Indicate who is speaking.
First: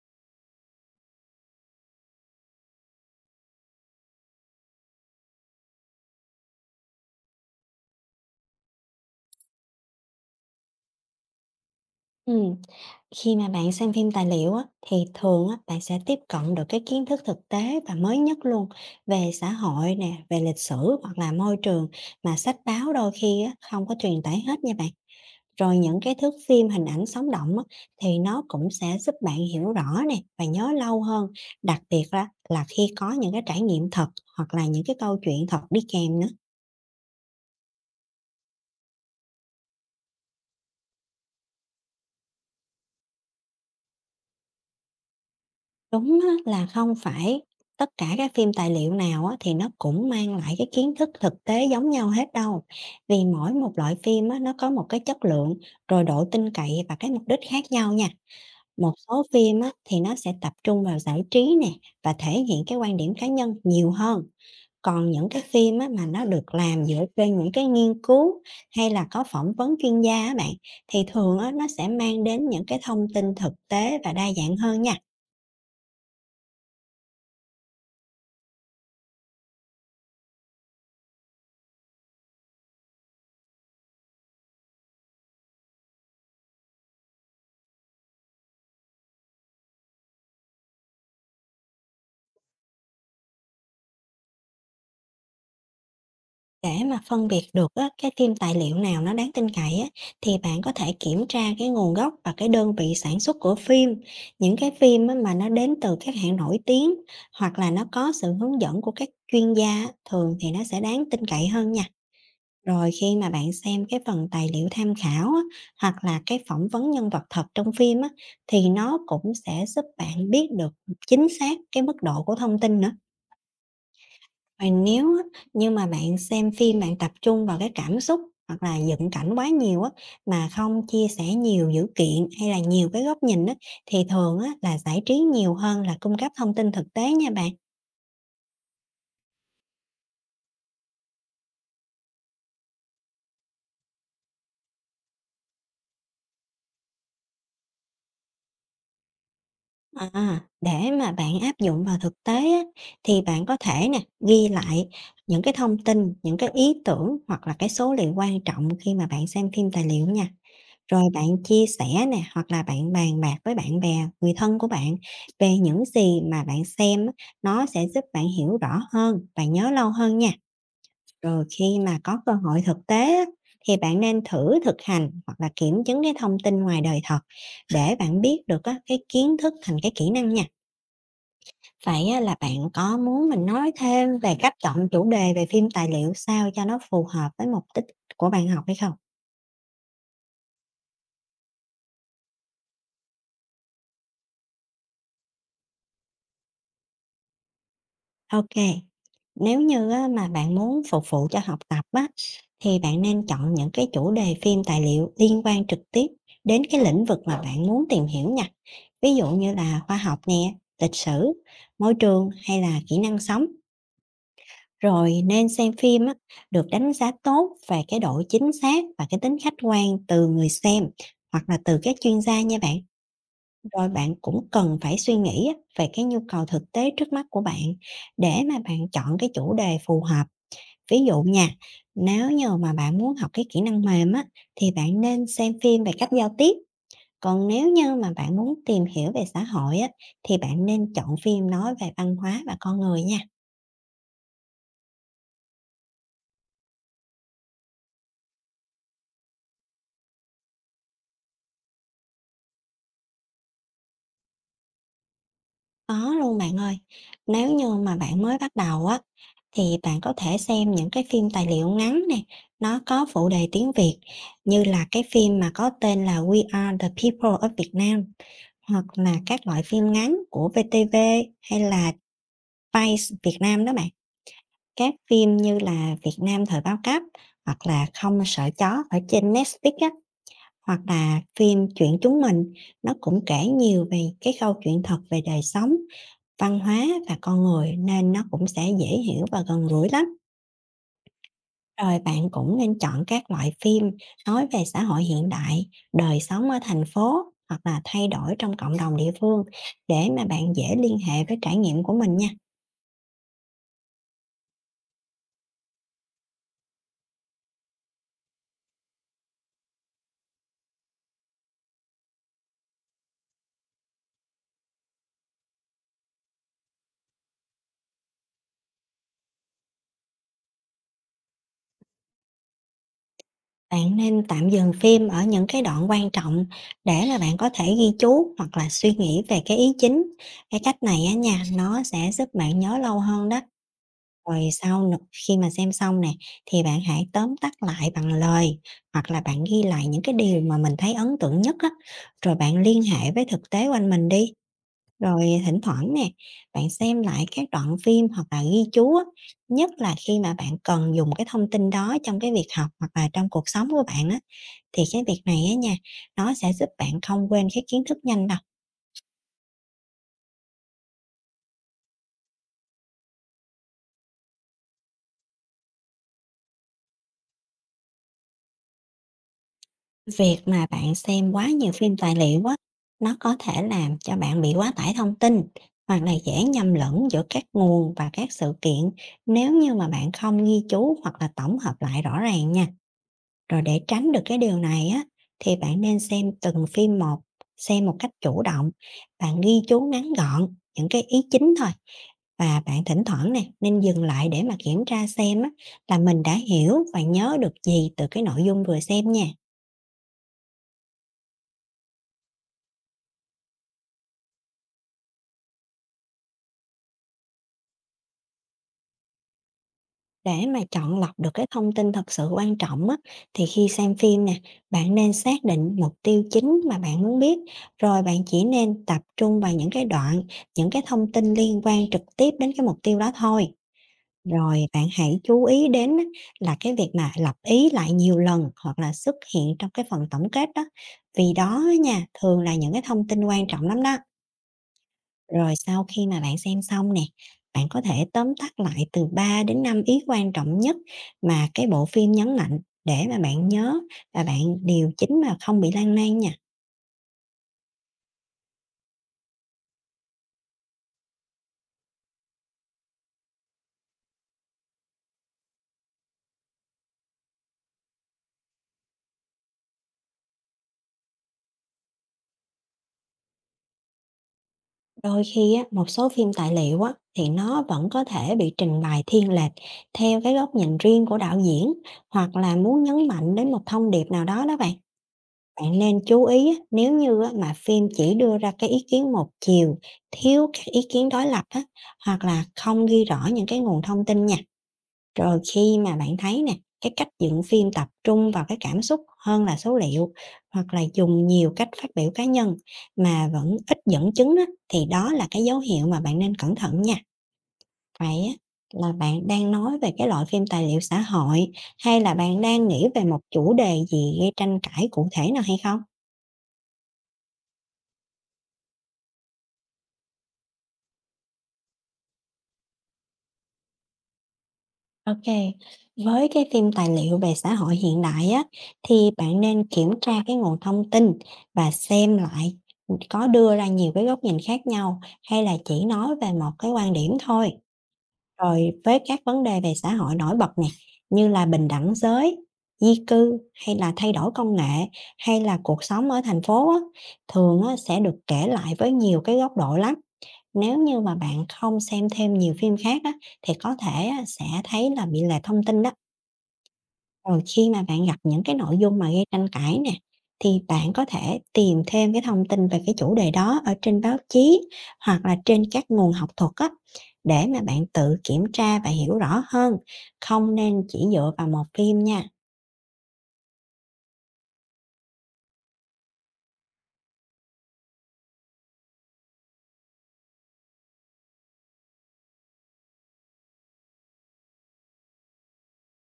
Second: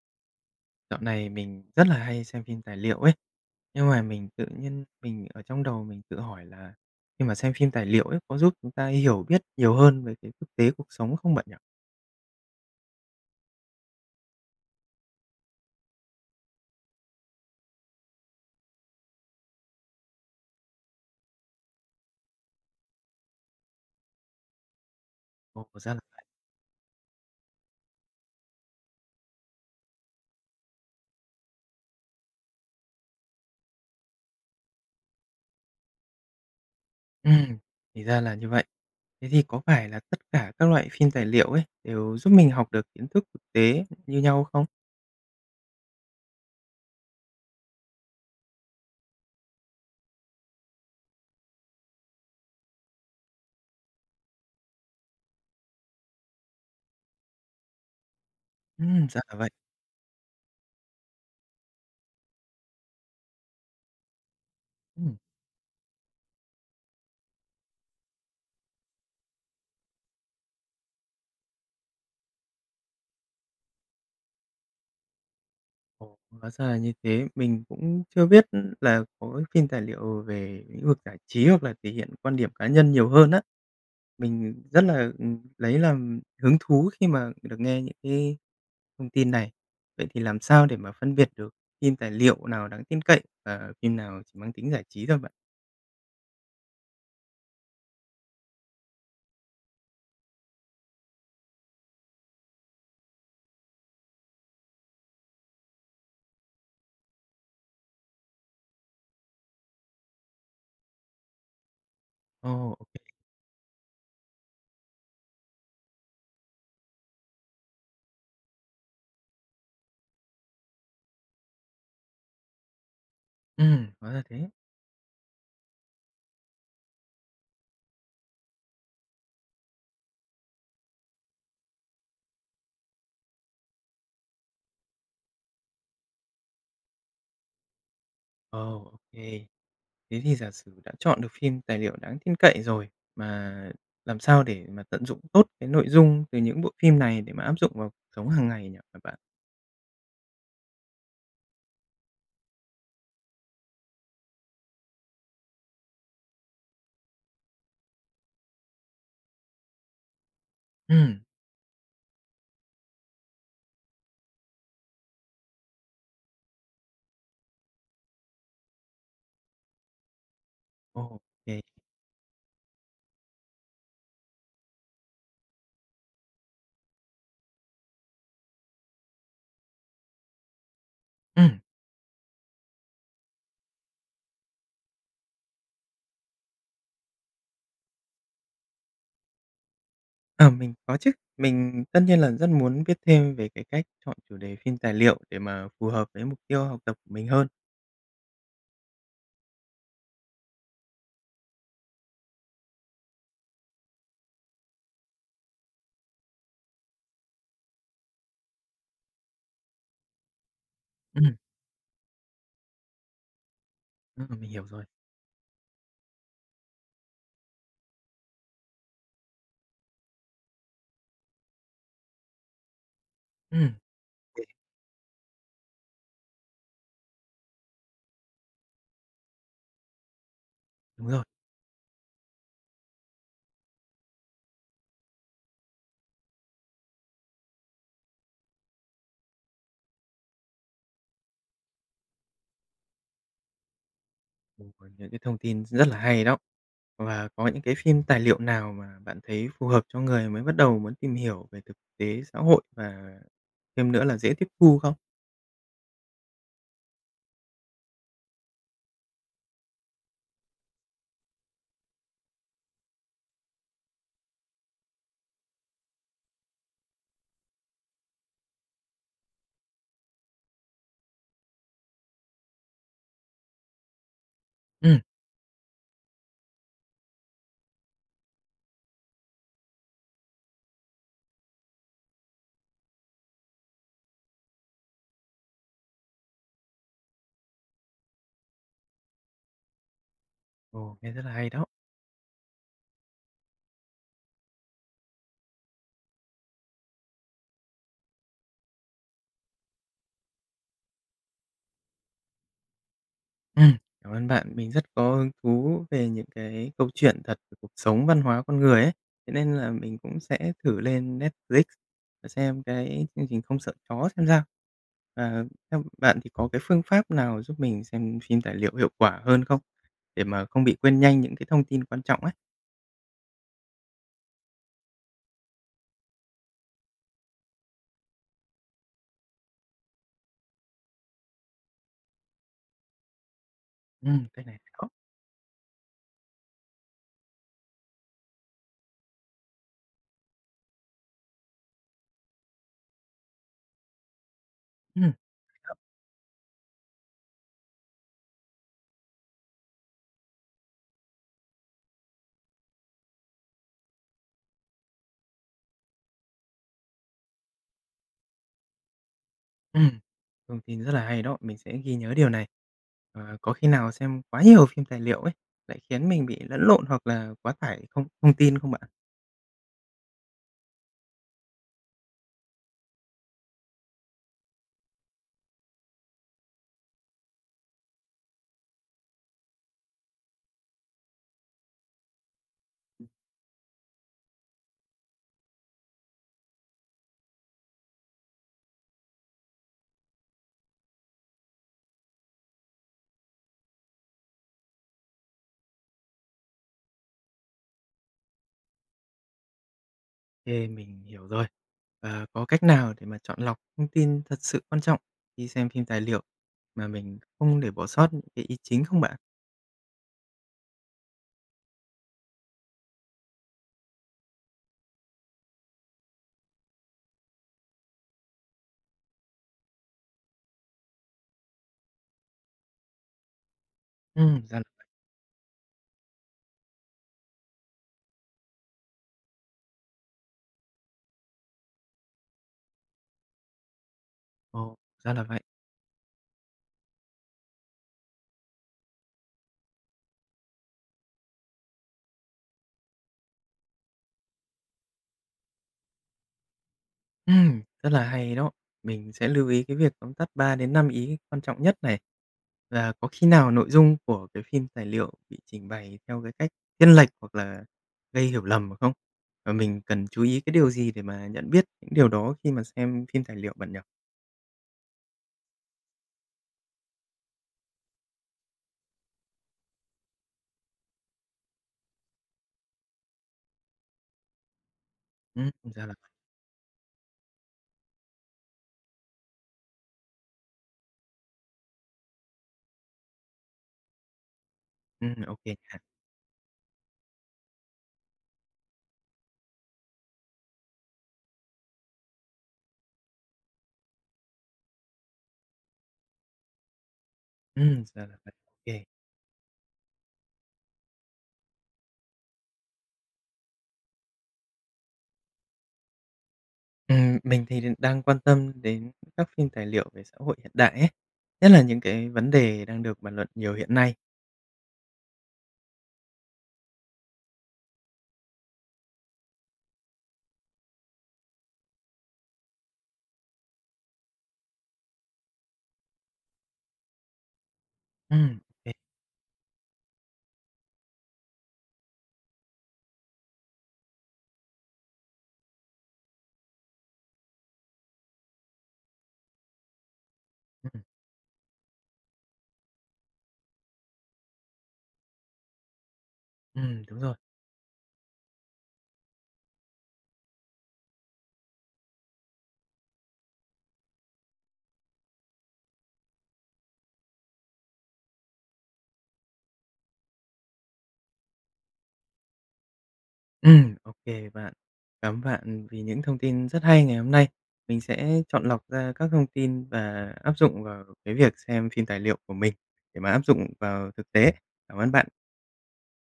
Speaker 1: Dạo này mình rất là hay xem phim tài liệu ấy, nhưng mà mình tự nhiên mình ở trong đầu mình tự hỏi là khi mà xem phim tài liệu ấy, có giúp chúng ta hiểu biết nhiều hơn về cái thực tế cuộc sống không bạn nhỉ?
Speaker 2: Ừm, Khi mà bạn xem phim tài liệu á, thì thường á, bạn sẽ tiếp cận được cái kiến thức thực tế và mới nhất luôn về xã hội nè, về lịch sử hoặc là môi trường mà sách báo đôi khi á, không có truyền tải hết nha bạn.
Speaker 1: Ồ,
Speaker 2: Rồi
Speaker 1: ra
Speaker 2: những
Speaker 1: là
Speaker 2: cái
Speaker 1: vậy.
Speaker 2: thước phim hình ảnh sống động á, thì nó cũng sẽ giúp bạn hiểu rõ nè và nhớ lâu hơn, đặc biệt là khi có những cái trải nghiệm thật hoặc là những cái câu chuyện thật đi kèm nữa.
Speaker 1: Ừm, thì ra là như vậy. Thế thì có phải là tất cả các loại phim tài liệu ấy đều giúp mình học được kiến thức thực tế như nhau không?
Speaker 2: Đúng á, là không phải tất cả các phim tài liệu nào á, thì nó cũng mang lại cái kiến thức thực tế giống nhau hết đâu. Vì mỗi một loại phim á, nó có một cái chất lượng, rồi độ tin cậy và cái mục đích khác nhau nha. Một
Speaker 1: Ra
Speaker 2: số
Speaker 1: là vậy.
Speaker 2: phim á, thì nó sẽ tập trung vào giải trí nè và thể hiện cái quan điểm cá nhân nhiều hơn. Còn
Speaker 1: Ừm.
Speaker 2: những cái phim á, mà nó được làm dựa trên những cái nghiên cứu hay là có phỏng vấn chuyên gia á bạn, thì thường á, nó sẽ mang đến những cái thông tin thực tế và đa dạng hơn nha.
Speaker 1: Ồ, hóa ra là như thế. Mình cũng chưa biết là có cái phim tài liệu về lĩnh vực giải trí hoặc là thể hiện quan điểm cá nhân nhiều hơn á. Mình rất là, lấy làm hứng thú khi mà được nghe những cái thông tin này. Vậy thì làm sao để mà phân biệt được phim tài liệu nào đáng tin cậy và phim nào chỉ mang tính giải trí thôi bạn?
Speaker 2: Để mà phân biệt được á, cái phim tài liệu nào nó đáng tin cậy á, thì bạn có thể kiểm tra cái nguồn gốc và cái đơn vị sản xuất của phim. Những cái phim á, mà nó đến từ các hãng nổi tiếng hoặc là nó có sự hướng dẫn của các chuyên gia á, thường thì nó sẽ đáng tin cậy hơn nha.
Speaker 1: Ồ, ok
Speaker 2: Rồi
Speaker 1: kê.
Speaker 2: khi mà bạn xem cái phần tài liệu tham khảo á, hoặc là cái phỏng vấn nhân vật thật trong phim á, thì nó cũng sẽ giúp bạn biết được chính xác cái mức độ của thông tin nữa.
Speaker 1: Hóa ra thế.
Speaker 2: Và nếu á, như mà bạn xem phim bạn tập trung vào cái cảm xúc hoặc là dựng cảnh quá nhiều á, mà không chia sẻ nhiều dữ kiện hay là nhiều cái góc nhìn á, thì thường á, là giải trí nhiều hơn là cung cấp thông tin thực tế nha bạn.
Speaker 1: Ồ, ok. Thế thì giả sử đã chọn được phim tài liệu đáng tin cậy rồi, mà làm sao để mà tận dụng tốt cái nội dung từ những bộ phim này để mà áp dụng vào cuộc sống hàng ngày nhỉ các bạn?
Speaker 2: À, để mà bạn áp dụng vào thực tế á, thì bạn có thể nè ghi lại những cái thông tin, những cái ý tưởng hoặc là cái số liệu quan trọng khi mà bạn xem phim tài liệu nha. Rồi
Speaker 1: Ừm.
Speaker 2: bạn chia sẻ nè, hoặc là bạn bàn bạc với bạn bè, người thân của bạn về những gì mà bạn xem á, nó sẽ giúp bạn hiểu rõ hơn và nhớ lâu hơn nha.
Speaker 1: Ok
Speaker 2: Rồi
Speaker 1: kê.
Speaker 2: khi mà có cơ hội thực tế á, thì bạn nên thử thực hành hoặc là kiểm chứng cái thông tin ngoài đời thật, để bạn biết được á, cái kiến thức thành cái kỹ năng nha.
Speaker 1: Ừm.
Speaker 2: Vậy á, là bạn có muốn mình nói thêm về cách chọn chủ đề về phim tài liệu sao cho nó phù hợp với mục đích của bạn học hay không?
Speaker 1: Ờ, mình có chứ, mình tất nhiên là rất muốn biết thêm về cái cách chọn chủ đề phim tài liệu để mà phù hợp với mục tiêu học tập của mình hơn.
Speaker 2: OK, nếu như á mà bạn muốn phục vụ cho học tập á, thì bạn nên chọn những cái chủ đề phim tài liệu liên quan trực tiếp đến cái lĩnh vực mà bạn muốn tìm hiểu nha. Ví dụ như là khoa học nè, lịch
Speaker 1: Ừm.
Speaker 2: sử, môi trường hay là kỹ năng sống.
Speaker 1: Ờ, mình hiểu rồi.
Speaker 2: Rồi nên xem phim á, được đánh giá tốt về cái độ chính xác và cái tính khách quan từ người xem hoặc là từ các chuyên gia nha bạn.
Speaker 1: Ừm.
Speaker 2: Rồi bạn cũng cần phải suy nghĩ á, về cái nhu cầu thực tế trước mắt của bạn để mà bạn chọn cái chủ đề phù hợp. Ví
Speaker 1: Đúng
Speaker 2: dụ
Speaker 1: rồi.
Speaker 2: nha, nếu như mà bạn muốn học cái kỹ năng mềm á, thì bạn nên xem phim về cách giao tiếp. Còn nếu như mà bạn muốn tìm hiểu về xã hội á, thì bạn nên chọn phim nói về văn hóa và con người nha.
Speaker 1: Ồ, những cái thông tin rất là hay đó. Và có những cái phim tài liệu nào mà bạn thấy phù hợp cho người mới bắt đầu muốn tìm hiểu về thực tế xã hội và thêm nữa là dễ tiếp thu không?
Speaker 2: Có luôn bạn ơi. Nếu như mà bạn mới bắt đầu á, thì bạn có thể xem những cái phim tài liệu ngắn nè, nó có phụ đề tiếng Việt, như là cái phim mà có tên là We Are The People of Việt Nam, hoặc là các loại phim ngắn của VTV, hay là Vice Việt Nam đó bạn. Các
Speaker 1: Ừ.
Speaker 2: phim như là Việt Nam thời bao cấp, hoặc là Không sợ chó ở trên Netflix á, hoặc là phim Chuyện chúng mình, nó cũng kể nhiều về cái câu chuyện thật về đời sống văn hóa và con người, nên nó cũng sẽ dễ hiểu và gần gũi lắm.
Speaker 1: Ồ, nghe rất là hay đó.
Speaker 2: Rồi bạn cũng nên chọn các loại phim nói về xã hội hiện đại, đời sống ở thành phố hoặc là thay đổi trong cộng đồng địa phương, để mà bạn dễ liên hệ với trải nghiệm của mình nha.
Speaker 1: Ừm, cảm ơn bạn. Mình rất có hứng thú về những cái câu chuyện thật về cuộc sống, văn hóa con người ấy, thế nên là mình cũng sẽ thử lên Netflix và xem cái chương trình "Không sợ chó" xem sao. Và theo bạn thì có cái phương pháp nào giúp mình xem phim tài liệu hiệu quả hơn không? Để mà không bị quên nhanh những cái thông tin quan trọng ấy?
Speaker 2: Bạn nên tạm dừng phim ở những cái đoạn quan trọng, để là bạn có thể ghi chú hoặc là suy nghĩ về cái ý chính. Cái cách này á nha, nó sẽ giúp bạn nhớ lâu hơn đó.
Speaker 1: Cái
Speaker 2: Rồi
Speaker 1: này
Speaker 2: sau
Speaker 1: khó.
Speaker 2: khi mà xem xong nè, thì bạn hãy tóm tắt lại bằng lời, hoặc là bạn ghi lại những cái điều mà mình thấy ấn tượng nhất á, rồi bạn liên hệ với thực tế quanh mình đi.
Speaker 1: Ừm,
Speaker 2: Rồi thỉnh thoảng nè, bạn xem lại các đoạn phim hoặc là ghi chú á, nhất là khi mà bạn cần dùng cái thông tin đó trong cái việc học hoặc là trong cuộc sống của bạn á, thì cái việc này á nha, nó sẽ giúp bạn không quên cái kiến thức nhanh đâu.
Speaker 1: ừm, thông tin rất là hay đó, mình sẽ ghi nhớ điều này. Ờ, có khi nào xem quá nhiều phim tài liệu ấy, lại khiến mình bị lẫn lộn hoặc là quá tải không thông tin không bạn?
Speaker 2: Việc mà bạn xem quá nhiều phim tài liệu á, nó có thể làm cho bạn bị quá tải thông tin, hoặc là dễ nhầm lẫn giữa các nguồn và các sự kiện, nếu như mà bạn không ghi chú hoặc là tổng hợp lại rõ ràng nha. Rồi để tránh được cái điều này á, thì bạn nên xem từng phim một, xem một cách chủ động. Bạn ghi chú ngắn gọn những cái ý chính thôi, và bạn thỉnh thoảng nè nên dừng lại để mà kiểm tra xem á, là mình đã hiểu và nhớ được gì từ cái nội dung vừa xem nha.
Speaker 1: Kê, mình hiểu rồi. Ờ, có cách nào để mà chọn lọc thông tin thật sự quan trọng khi xem phim tài liệu mà mình không để bỏ sót những cái ý chính không bạn?
Speaker 2: Để mà chọn lọc được cái thông tin thật sự quan trọng á, thì khi xem phim nè, bạn nên xác định mục tiêu chính mà bạn muốn biết, rồi bạn chỉ nên tập trung vào những cái đoạn, những cái thông tin liên quan trực tiếp đến cái mục tiêu đó thôi.
Speaker 1: Ra
Speaker 2: Rồi
Speaker 1: là
Speaker 2: bạn hãy chú ý đến á, là cái việc mà lặp ý lại nhiều lần hoặc là xuất hiện trong cái phần tổng kết đó. Vì đó á nha, thường là những cái thông tin quan trọng lắm đó.
Speaker 1: ồ, ra là vậy.
Speaker 2: Rồi sau khi mà bạn xem xong nè, bạn có thể tóm tắt lại từ 3 đến 5 ý quan trọng nhất mà cái bộ phim nhấn mạnh, để mà bạn nhớ và bạn điều chỉnh mà không bị lan man nha.
Speaker 1: Rất là hay đó. Mình sẽ lưu ý cái việc tóm tắt 3 đến 5 ý quan trọng nhất này. Và có khi nào nội dung của cái phim tài liệu bị trình bày theo cái cách thiên lệch hoặc là gây hiểu lầm không? Và mình cần chú ý cái điều gì để mà nhận biết những điều đó khi mà xem phim tài liệu bạn nhỉ?
Speaker 2: Đôi khi á, một số phim tài liệu á, thì nó vẫn có thể bị trình bày thiên lệch theo cái góc nhìn riêng của đạo diễn, hoặc là muốn nhấn mạnh đến một thông điệp nào đó đó bạn. Bạn
Speaker 1: Ra là
Speaker 2: nên
Speaker 1: vậy.
Speaker 2: chú ý á, nếu như á, mà phim chỉ đưa ra cái ý kiến một chiều, thiếu các ý kiến đối lập á, hoặc là không ghi rõ những cái nguồn thông tin nha.
Speaker 1: Ô
Speaker 2: Rồi
Speaker 1: nha.
Speaker 2: khi mà bạn thấy nè, cái cách dựng phim tập trung vào cái cảm xúc hơn là số liệu, hoặc là dùng nhiều cách phát biểu cá nhân mà vẫn ít dẫn chứng á, thì đó là cái dấu hiệu mà bạn nên cẩn thận nha.
Speaker 1: Ra
Speaker 2: Vậy
Speaker 1: là vậy,
Speaker 2: á,
Speaker 1: ok.
Speaker 2: là bạn đang nói về cái loại phim tài liệu xã hội, hay là bạn đang nghĩ về một chủ đề gì gây tranh cãi cụ thể nào hay không?
Speaker 1: Mình thì đang quan tâm đến các phim tài liệu về xã hội hiện đại ấy, nhất là những cái vấn đề đang được bàn luận nhiều hiện nay.
Speaker 2: OK, với cái phim tài liệu về xã hội hiện đại á, thì bạn nên kiểm tra cái nguồn thông tin và xem lại, có đưa ra nhiều cái góc nhìn khác nhau hay là chỉ nói về một cái quan điểm thôi.
Speaker 1: Ô
Speaker 2: Rồi với các vấn đề về xã hội nổi bật nè, như là bình đẳng giới, di cư hay là thay đổi công nghệ, hay là cuộc sống ở thành phố á, thường á sẽ được kể lại với nhiều cái góc độ lắm. Nếu
Speaker 1: ừm,
Speaker 2: như mà bạn không xem thêm nhiều phim khác á, thì có thể á, sẽ thấy là bị lệch thông tin đó.
Speaker 1: đúng rồi.
Speaker 2: Rồi khi mà bạn gặp những cái nội dung mà gây tranh cãi nè, thì bạn có thể tìm thêm cái thông tin về cái chủ đề đó ở trên báo chí hoặc là trên các nguồn học thuật á, để mà bạn tự kiểm tra và hiểu rõ hơn, không nên chỉ dựa vào một phim nha.
Speaker 1: Ô bạn. Cảm ơn bạn vì những thông tin rất hay ngày hôm nay. Mình sẽ chọn lọc ra các thông tin và áp dụng vào cái việc xem phim tài liệu của mình để mà áp dụng vào thực tế. Cảm ơn bạn.